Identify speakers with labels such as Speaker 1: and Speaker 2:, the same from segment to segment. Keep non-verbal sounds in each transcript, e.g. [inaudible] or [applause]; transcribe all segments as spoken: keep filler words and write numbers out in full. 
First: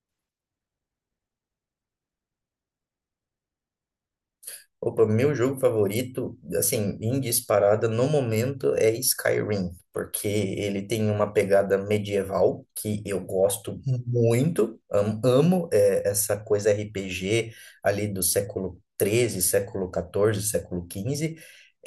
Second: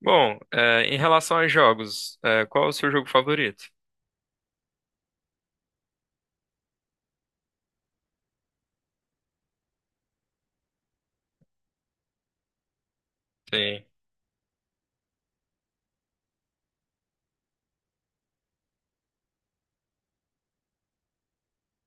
Speaker 1: Bom, é, em relação aos jogos, é, qual é o seu jogo favorito?
Speaker 2: Opa, meu jogo favorito, assim, em disparada no momento é Skyrim, porque ele tem uma pegada medieval que eu gosto
Speaker 1: Sim,
Speaker 2: muito, am- amo, é, essa coisa R P G ali do século treze, século quatorze, século quinze.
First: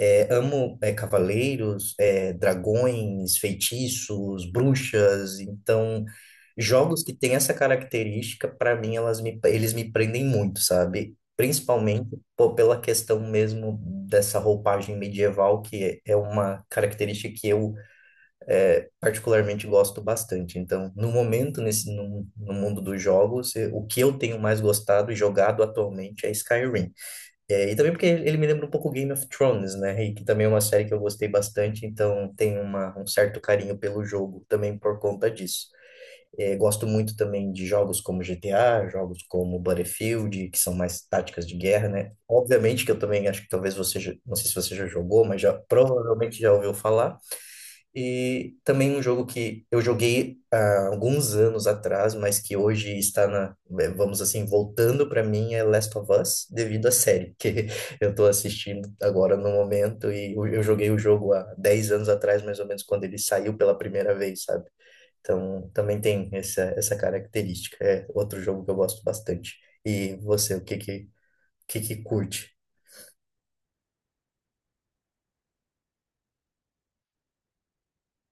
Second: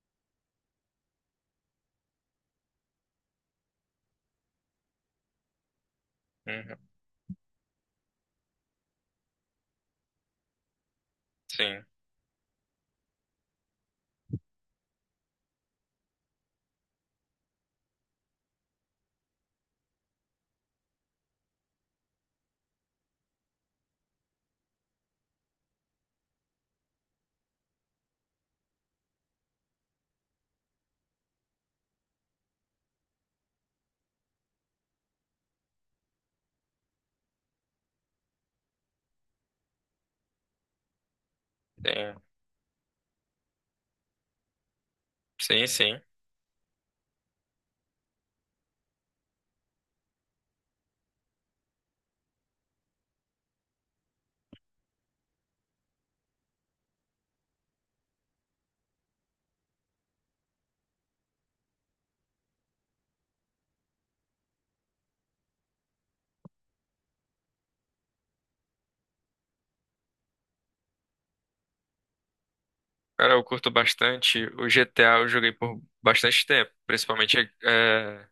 Speaker 2: É, amo, é, cavaleiros, é, dragões, feitiços, bruxas. Então,
Speaker 1: uhum,
Speaker 2: jogos que têm essa característica, para mim, elas me, eles me prendem muito, sabe?
Speaker 1: sim,
Speaker 2: Principalmente pô, pela questão mesmo dessa roupagem medieval, que é é uma característica que eu particularmente gosto bastante. Então, no momento, nesse, no, no mundo dos jogos, eh, o que eu tenho mais gostado e jogado atualmente é Skyrim. É, e também porque ele ele me lembra um pouco Game of Thrones, né? E que também é uma série que eu gostei bastante, então tenho uma, um certo carinho pelo jogo também por conta disso. É, gosto muito também de jogos como G T A, jogos como Battlefield, que são mais táticas de guerra, né?
Speaker 1: sim,
Speaker 2: Obviamente que eu também acho que talvez você, já- não sei se você já jogou, mas já
Speaker 1: sim, sim.
Speaker 2: provavelmente já ouviu falar. E também um jogo que eu joguei há alguns anos atrás, mas que hoje está na, eh, vamos assim, voltando para mim é Last of Us, devido à série que [laughs] eu tô assistindo agora no momento e eu eu joguei o jogo há dez anos atrás, mais ou menos, quando ele saiu pela primeira vez, sabe? Então, também tem essa, essa característica. É outro jogo que eu gosto bastante. E você, o que que, o que que curte?
Speaker 1: Cara, eu curto bastante. O G T A eu joguei por bastante tempo, principalmente é,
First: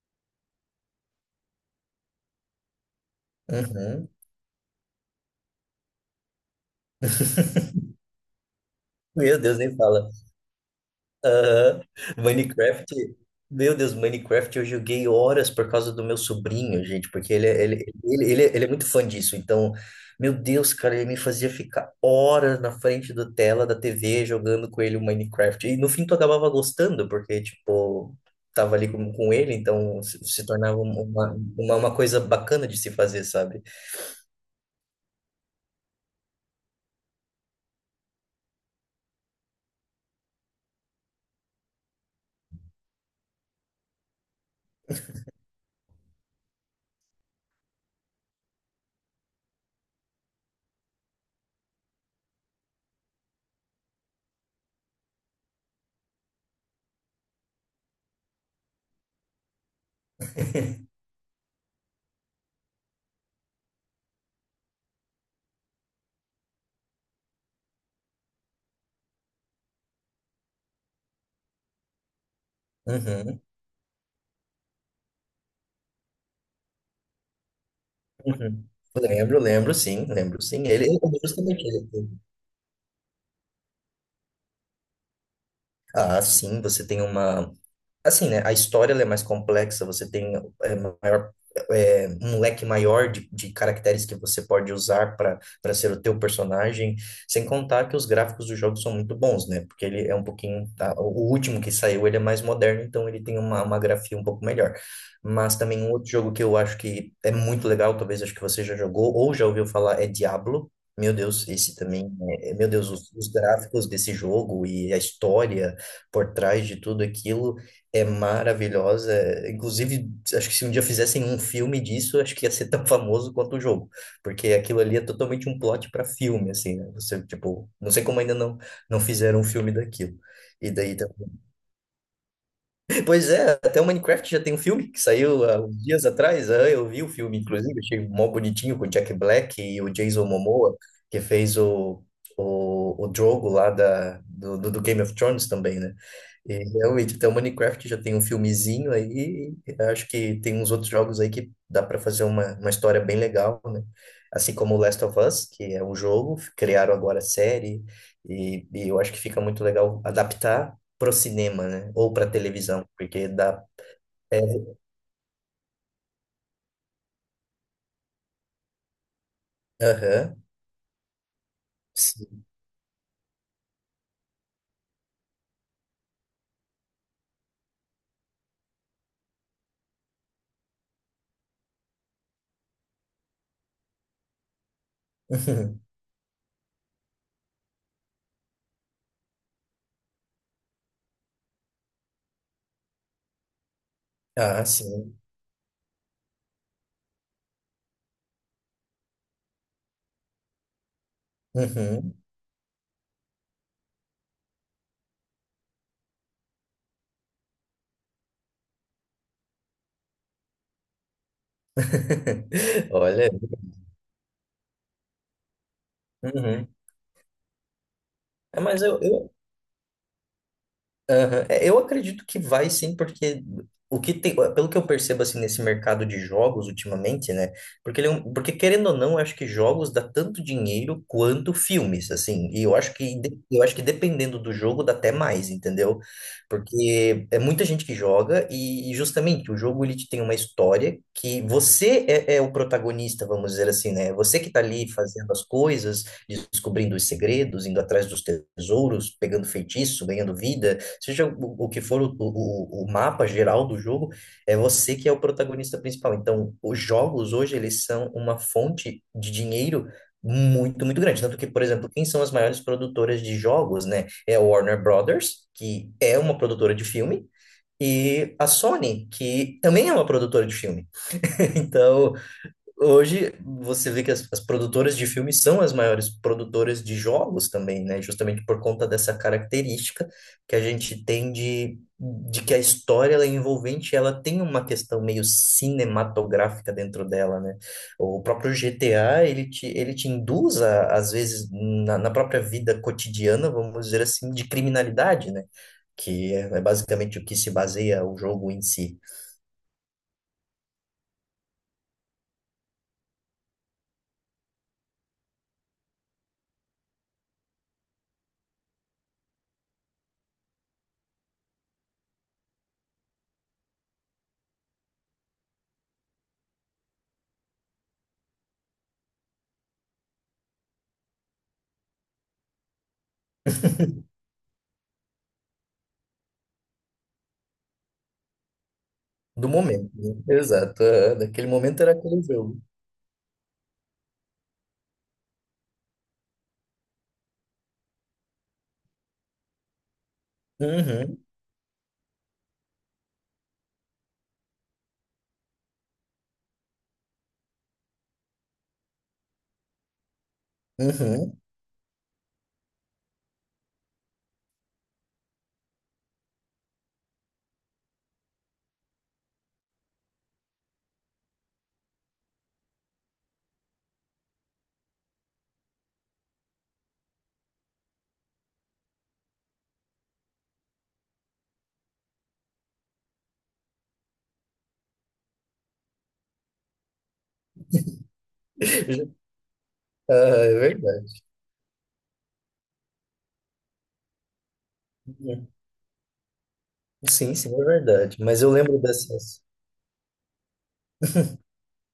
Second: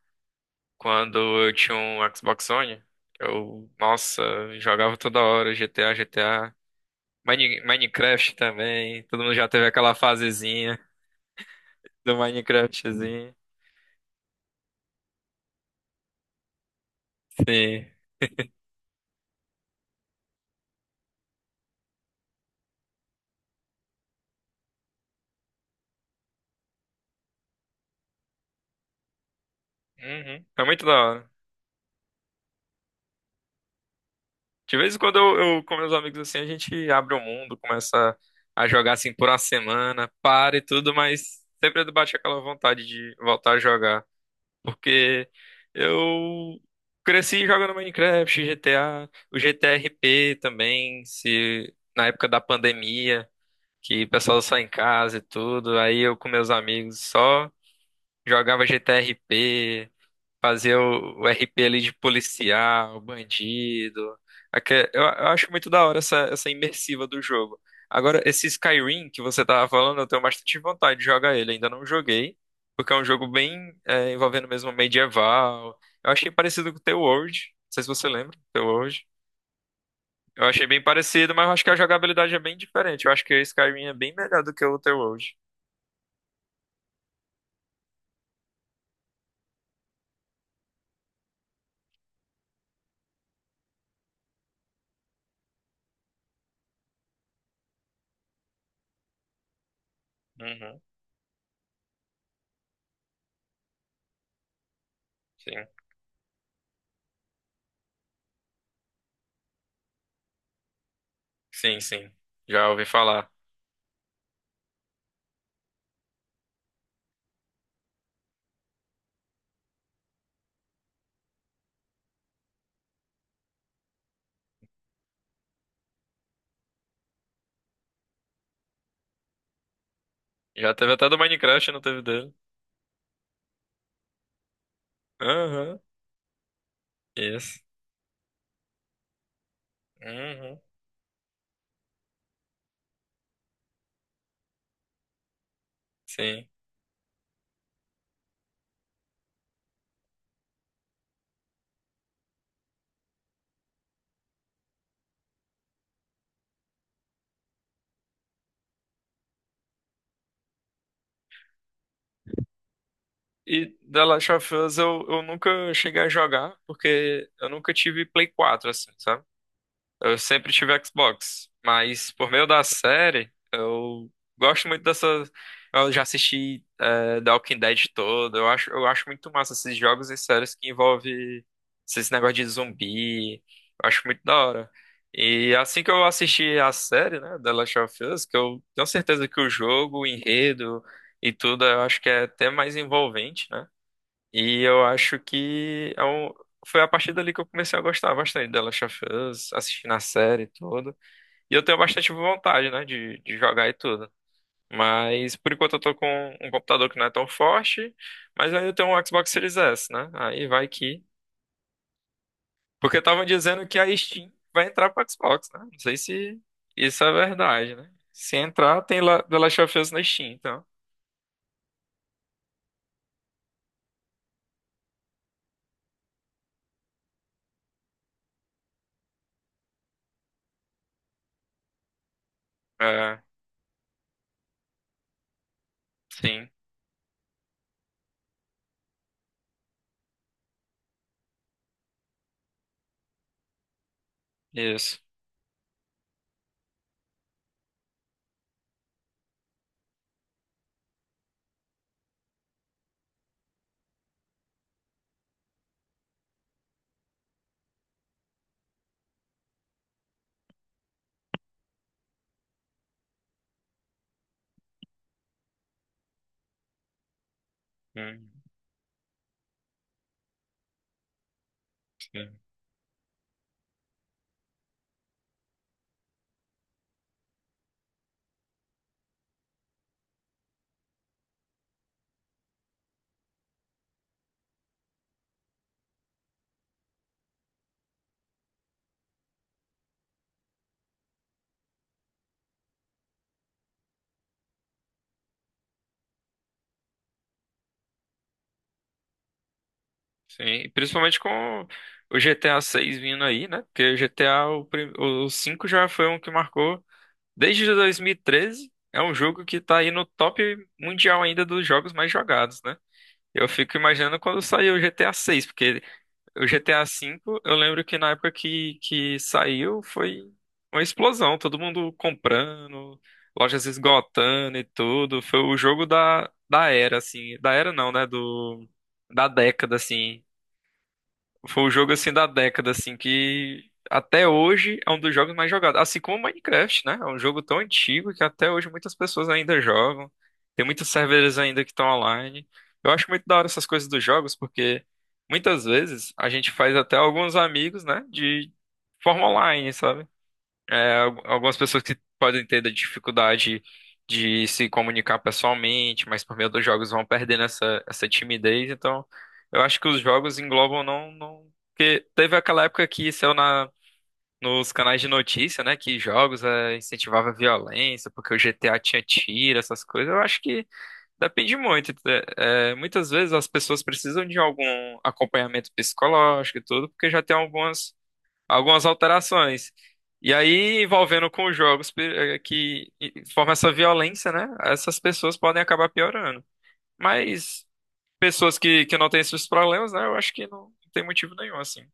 Speaker 1: quando eu tinha um Xbox One. Eu,
Speaker 2: Uhum.
Speaker 1: nossa, jogava toda hora G T A, G T A. Mine- Minecraft também. Todo mundo
Speaker 2: Meu
Speaker 1: já
Speaker 2: Deus,
Speaker 1: teve
Speaker 2: nem
Speaker 1: aquela
Speaker 2: fala.
Speaker 1: fasezinha
Speaker 2: Aham.
Speaker 1: do
Speaker 2: Minecraft,
Speaker 1: Minecraftzinho.
Speaker 2: meu Deus, Minecraft eu joguei horas por causa do meu sobrinho, gente, porque ele, é- ele,
Speaker 1: Sim.
Speaker 2: ele, ele, é ele é muito fã disso. Então, meu Deus, cara, ele me fazia ficar horas na frente da tela da T V jogando com ele o Minecraft. E no fim tu acabava gostando, porque, tipo, tava ali com, com ele, então se,
Speaker 1: Uhum.
Speaker 2: se
Speaker 1: É
Speaker 2: tornava
Speaker 1: muito da
Speaker 2: um,
Speaker 1: hora.
Speaker 2: uma, uma, uma coisa bacana de se fazer, sabe?
Speaker 1: De vez em quando eu, eu com meus amigos assim, a gente abre o mundo, começa a jogar assim por uma semana, para e tudo, mas sempre bate aquela vontade de voltar a jogar. Porque eu cresci jogando Minecraft, G T A, o G T R P também, se na época da pandemia, que o pessoal só em casa e tudo, aí eu com meus amigos só jogava G T R P, fazer o, o R P ali de policial, bandido. Aque- Eu, eu acho muito da hora essa, essa imersiva do jogo. Agora, esse Skyrim que você tava falando, eu tenho bastante vontade de jogar ele. Ainda não joguei, porque é um jogo
Speaker 2: Uhum,
Speaker 1: bem é, envolvendo mesmo medieval. Eu achei parecido com o The World. Não sei se você lembra, The
Speaker 2: uhum.
Speaker 1: World.
Speaker 2: Lembro, lembro, sim, lembro,
Speaker 1: Eu achei
Speaker 2: sim.
Speaker 1: bem
Speaker 2: Ele, ele-
Speaker 1: parecido, mas eu
Speaker 2: justamente
Speaker 1: acho que a
Speaker 2: ele.
Speaker 1: jogabilidade é bem diferente. Eu acho que o Skyrim é bem melhor do que o The World.
Speaker 2: Ah, sim, você tem uma. Assim, né? A história ela é mais complexa, você tem, é, maior, é, um leque maior de, de caracteres que você pode usar para para ser o teu personagem, sem contar que os gráficos do jogo são muito bons, né? Porque ele é um pouquinho.
Speaker 1: Uhum,
Speaker 2: Tá, o último que saiu, ele é mais moderno, então ele tem uma, uma grafia um pouco melhor. Mas
Speaker 1: sim.
Speaker 2: também um outro jogo que eu acho que é muito legal, talvez acho que você já jogou ou já ouviu falar, é Diablo. Meu Deus, esse
Speaker 1: Sim, sim.
Speaker 2: também, é- é,
Speaker 1: Já
Speaker 2: meu
Speaker 1: ouvi
Speaker 2: Deus, os os
Speaker 1: falar.
Speaker 2: gráficos desse jogo e a história por trás de tudo aquilo é maravilhosa. Inclusive, acho que se um dia fizessem um filme disso, acho que ia ser [laughs] tão famoso quanto o jogo, porque aquilo ali é totalmente um plot para filme, assim, né? Você, tipo, não sei como ainda não não fizeram um filme daquilo. E
Speaker 1: Já teve
Speaker 2: daí
Speaker 1: até do Minecraft, não teve dele.
Speaker 2: Pois é, até o Minecraft já tem um filme que saiu há uns
Speaker 1: Aham.
Speaker 2: dias atrás. Ah, eu vi o filme,
Speaker 1: Isso.
Speaker 2: inclusive, achei mó bonitinho com o Jack Black e o Jason
Speaker 1: Uhum,
Speaker 2: Momoa, que fez o, o, o Drogo lá da, do, do do Game of Thrones também, né?
Speaker 1: sim.
Speaker 2: E realmente, até o Minecraft já tem um filmezinho aí. E acho que tem uns outros jogos aí que dá para fazer uma, uma história bem legal, né? Assim como o Last of Us, que é um jogo, criaram agora a série, e, e eu acho que fica muito legal adaptar pro cinema, né? Ou pra televisão, porque dá.
Speaker 1: E The Last
Speaker 2: É,
Speaker 1: of Us eu, eu nunca cheguei a jogar, porque eu nunca tive Play quatro assim, sabe? Eu
Speaker 2: aham,
Speaker 1: sempre tive Xbox, mas por
Speaker 2: sim.
Speaker 1: meio
Speaker 2: [laughs]
Speaker 1: da série, eu gosto muito dessa. Eu já assisti é, The Walking Dead todo. Eu acho, eu acho muito massa esses jogos e séries que envolvem esses negócios de zumbi. Eu acho muito da hora. E
Speaker 2: Uhum.
Speaker 1: assim que eu assisti a série, né, The Last of Us, que eu tenho certeza que o jogo, o enredo e tudo, eu acho que é até mais envolvente, né? E
Speaker 2: Ah,
Speaker 1: eu
Speaker 2: sim.
Speaker 1: acho que é um- foi a partir dali que eu comecei a gostar bastante da Last of Us, assistindo a série e tudo. E eu tenho bastante
Speaker 2: Uhum.
Speaker 1: vontade, né, de, de jogar e tudo. Mas por enquanto eu tô com um computador que não é tão forte, mas aí eu tenho um Xbox Series S, né? Aí vai que.
Speaker 2: [laughs]
Speaker 1: Porque estavam
Speaker 2: Olha.
Speaker 1: dizendo que a Steam vai entrar pro Xbox, né? Não sei se
Speaker 2: Uhum.
Speaker 1: isso é verdade, né? Se
Speaker 2: É,
Speaker 1: entrar,
Speaker 2: mas eu,
Speaker 1: tem lá
Speaker 2: eu,
Speaker 1: The Last of Us na Steam, então.
Speaker 2: aham. É, eu acredito que vai sim, porque o que tem, pelo que eu percebo assim nesse mercado de jogos ultimamente, né? Porque ele é um- porque querendo ou não, eu acho que jogos dá tanto dinheiro quanto filmes, assim. E eu acho que
Speaker 1: É,
Speaker 2: de- eu acho que dependendo do jogo dá até mais, entendeu?
Speaker 1: sim,
Speaker 2: Porque é muita gente que joga e, e justamente o jogo ele te tem uma história que você é, é o protagonista, vamos dizer assim, né? Você que tá ali
Speaker 1: isso.
Speaker 2: fazendo as coisas, descobrindo os segredos, indo atrás dos tesouros, pegando feitiço, ganhando vida, seja o, o que for o, o, o mapa geral do jogo, é você que é o protagonista principal. Então, os jogos hoje, eles são uma fonte de dinheiro muito, muito grande. Tanto que, por exemplo, quem são as maiores produtoras de jogos, né? É a Warner Brothers, que é uma produtora de filme,
Speaker 1: Hum,
Speaker 2: e a Sony, que também é uma produtora de filme. [laughs] Então,
Speaker 1: sim.
Speaker 2: hoje você vê que as, as produtoras de filmes são as maiores produtoras de jogos também, né? Justamente por conta dessa característica que a gente tem de, de que a história ela é envolvente, ela tem uma questão meio cinematográfica dentro dela, né? O próprio G T A, ele te, ele te induz, a, às vezes, na, na própria vida cotidiana, vamos dizer assim, de criminalidade, né? Que é, é basicamente o que se baseia o jogo em si,
Speaker 1: Sim, principalmente com o G T A seis vindo aí, né? Porque o G T A, o, prim- o cinco já foi um que marcou desde dois mil e treze. É um jogo que tá aí no top mundial ainda dos jogos mais jogados, né? Eu fico imaginando quando saiu o G T A seis porque o G T A cinco eu lembro que na época que, que saiu foi uma explosão, todo mundo comprando, lojas
Speaker 2: [laughs]
Speaker 1: esgotando e tudo. Foi o jogo da, da era, assim. Da era não, né? Do, da
Speaker 2: do
Speaker 1: década,
Speaker 2: momento, né?
Speaker 1: assim.
Speaker 2: Exato, é, naquele
Speaker 1: Foi o
Speaker 2: momento
Speaker 1: jogo
Speaker 2: era
Speaker 1: assim
Speaker 2: aquele
Speaker 1: da
Speaker 2: jogo.
Speaker 1: década, assim, que até hoje é um dos jogos mais jogados. Assim como o Minecraft, né? É um jogo tão antigo que até hoje muitas pessoas ainda jogam. Tem muitos
Speaker 2: Uhum,
Speaker 1: servidores ainda que estão online. Eu acho muito da hora essas coisas dos jogos, porque muitas vezes a gente faz até alguns amigos, né? De forma online, sabe? É, al-
Speaker 2: uhum.
Speaker 1: algumas pessoas que podem ter da dificuldade de se comunicar pessoalmente, mas por meio dos jogos vão perdendo essa, essa timidez. Então, eu acho que os jogos englobam não, não... Porque teve aquela época que saiu na, nos canais de notícia, né? Que jogos é, incentivava a violência, porque o G T A tinha tiro, essas coisas. Eu acho que depende muito. É, é, muitas vezes as pessoas precisam de algum acompanhamento psicológico e tudo, porque já tem algumas algumas
Speaker 2: [laughs]
Speaker 1: alterações.
Speaker 2: Ah,
Speaker 1: E
Speaker 2: é
Speaker 1: aí,
Speaker 2: verdade.
Speaker 1: envolvendo com jogos pe- eh, que formam essa violência, né? Essas pessoas podem acabar piorando.
Speaker 2: Sim, sim, é
Speaker 1: Mas
Speaker 2: verdade. Mas eu
Speaker 1: pessoas
Speaker 2: lembro
Speaker 1: que, que não
Speaker 2: dessa.
Speaker 1: têm esses problemas, né? Eu acho que não, tem motivo nenhum, assim.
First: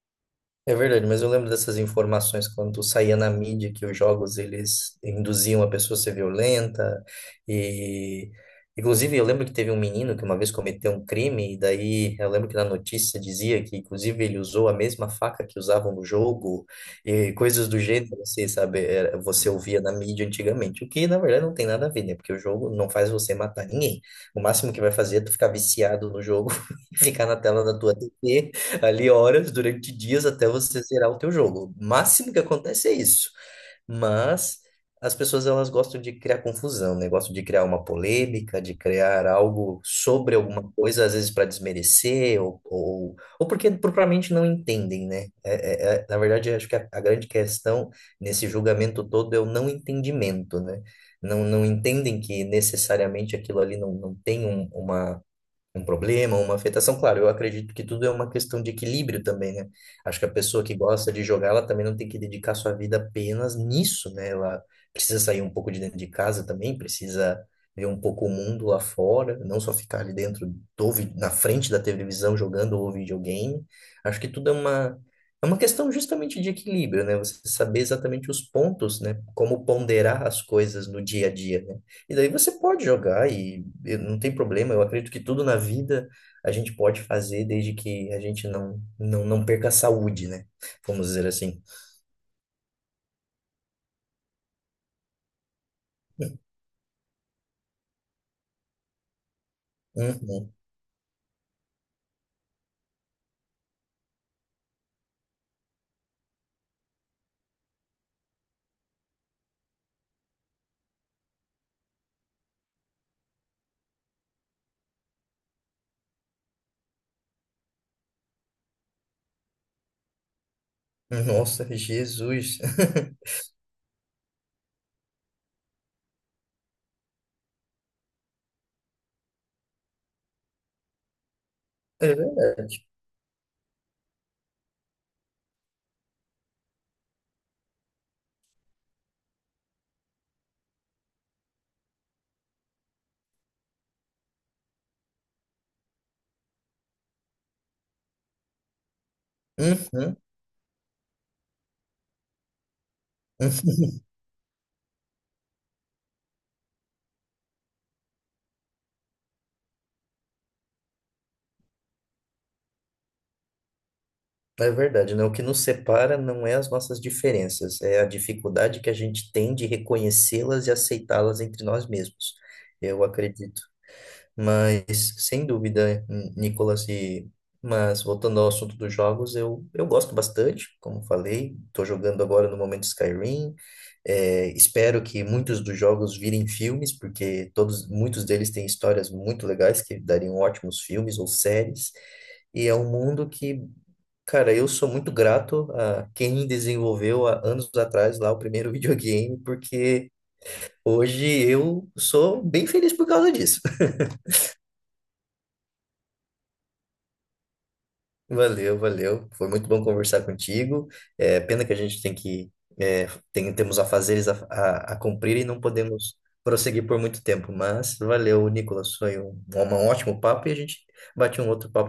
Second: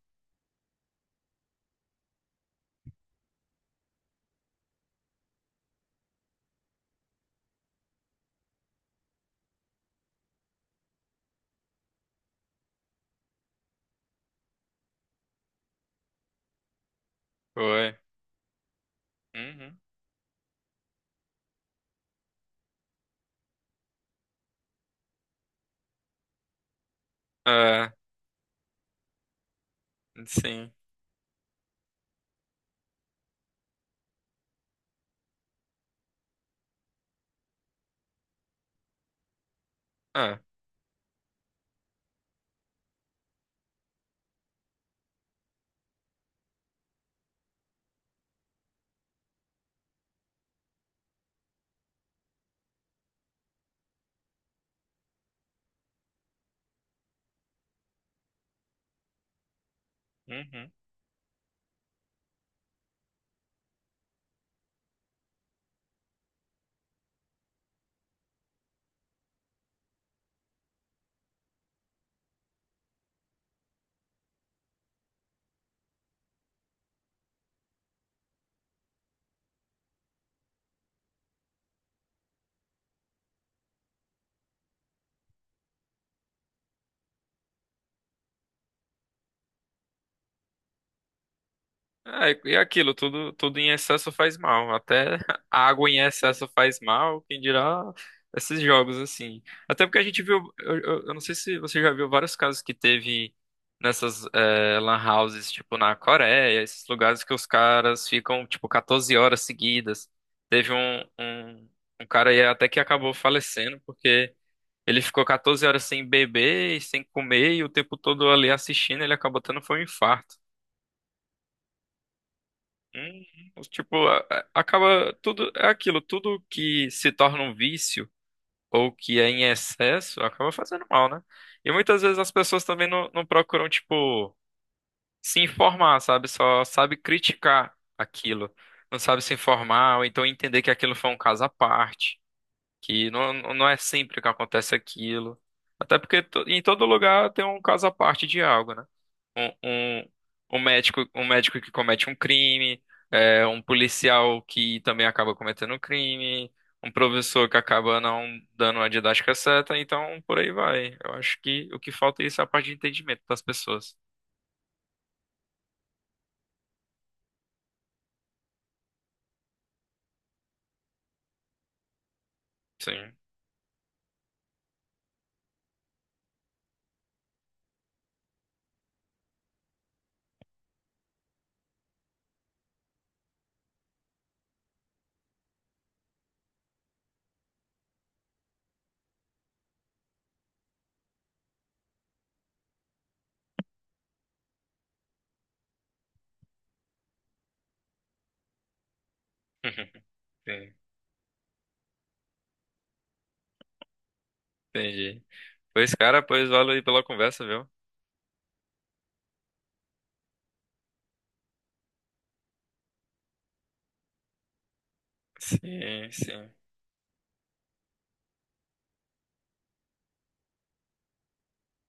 Speaker 2: É verdade, mas eu lembro dessas informações quando saía na mídia que os jogos eles induziam a pessoa a ser violenta e inclusive eu lembro que teve um menino que uma vez cometeu um crime e daí eu lembro que na notícia dizia que inclusive ele usou a mesma faca que usavam no jogo e coisas do
Speaker 1: Foi.
Speaker 2: gênero, você sabe. Era- você
Speaker 1: Uhum.
Speaker 2: ouvia na mídia antigamente, o que na verdade não tem nada a ver, né? Porque o jogo não faz você matar ninguém. O máximo que vai fazer é tu ficar viciado no jogo [laughs] e ficar na tela da
Speaker 1: É,
Speaker 2: tua T V ali horas durante dias até
Speaker 1: sim.
Speaker 2: você zerar o teu jogo. O máximo que acontece é isso. Mas as pessoas elas gostam de criar confusão, né? Gostam de criar uma polêmica, de criar algo sobre
Speaker 1: É.
Speaker 2: alguma coisa, às vezes para desmerecer ou, ou, ou porque propriamente não entendem, né? É, é- é- na verdade, eu acho que a, a grande questão nesse julgamento todo é o não entendimento, né? Não, não entendem que necessariamente aquilo ali não, não tem um, uma um problema, uma afetação. Claro, eu acredito que tudo é uma questão de equilíbrio também, né? Acho que a pessoa
Speaker 1: Uhum.
Speaker 2: que gosta de jogar, ela também não tem que dedicar sua vida apenas nisso, né? Ela precisa sair um pouco de dentro de casa também, precisa ver um pouco o mundo lá fora, não só ficar ali dentro do, vi- na frente da televisão jogando o videogame. Acho que tudo é uma é uma questão justamente de equilíbrio, né? Você saber exatamente os pontos, né? Como ponderar as coisas no dia a dia, né? E daí você pode jogar e, e não tem problema. Eu acredito que tudo na vida a gente pode fazer desde que a gente não não, não perca a saúde, né? Vamos dizer assim.
Speaker 1: É, e aquilo, tudo, tudo em excesso faz mal. Até [laughs] a água em excesso faz mal, quem dirá esses jogos assim. Até porque a gente viu,
Speaker 2: Uhum.
Speaker 1: eu, eu- eu não sei se você já viu vários casos que teve nessas eh, lan houses, tipo na Coreia, esses lugares que os caras ficam, tipo, catorze horas seguidas. Teve um, um, um cara aí até que acabou falecendo, porque ele ficou catorze horas sem beber e sem comer, e o tempo todo ali assistindo, ele acabou tendo foi um infarto.
Speaker 2: Uhum. Nossa, Jesus.
Speaker 1: Hum,
Speaker 2: [laughs]
Speaker 1: Tipo, a- a- acaba tudo, é aquilo, tudo que se torna um vício ou que é em excesso acaba fazendo mal, né? E muitas
Speaker 2: É
Speaker 1: vezes as pessoas
Speaker 2: verdade.
Speaker 1: também não, não procuram, tipo, se informar, sabe? Só sabe criticar aquilo, não sabe se informar, ou então entender que aquilo foi um caso à parte, que não, não não é sempre que acontece aquilo. Até porque to- em todo lugar tem um caso à parte de algo, né? um, um,
Speaker 2: Uhum.
Speaker 1: um médico, um médico que comete um crime, é, um
Speaker 2: [laughs]
Speaker 1: policial que também acaba cometendo um crime, um professor que acaba não dando a didática certa, então por aí vai. Eu acho que o que falta é isso, a parte de entendimento das pessoas.
Speaker 2: É verdade, né? O que nos separa não é as nossas diferenças, é a dificuldade que a gente tem de reconhecê-las e aceitá-las entre nós mesmos. Eu
Speaker 1: Sim.
Speaker 2: acredito Mas, sem dúvida, N- Nicolas, e... mas voltando ao assunto dos jogos, eu, eu gosto bastante, como falei, estou jogando agora no momento Skyrim, é, espero que muitos dos jogos virem filmes, porque todos, muitos deles têm histórias muito legais que dariam ótimos filmes ou séries, e é um mundo que, cara, eu sou muito grato a quem desenvolveu há anos atrás lá o primeiro [laughs] videogame,
Speaker 1: [laughs]
Speaker 2: porque
Speaker 1: Sim,
Speaker 2: hoje eu sou bem feliz por causa disso.
Speaker 1: entendi. Pois, cara, pois valeu aí pela conversa, viu?
Speaker 2: Valeu, valeu. Foi muito bom conversar contigo. É pena que a gente tem que, é, tem, temos afazeres a, a, a cumprir e não
Speaker 1: Sim,
Speaker 2: podemos
Speaker 1: sim.
Speaker 2: prosseguir por muito tempo, mas valeu, Nicolas. Foi um, um ótimo papo e a gente bate um outro papo.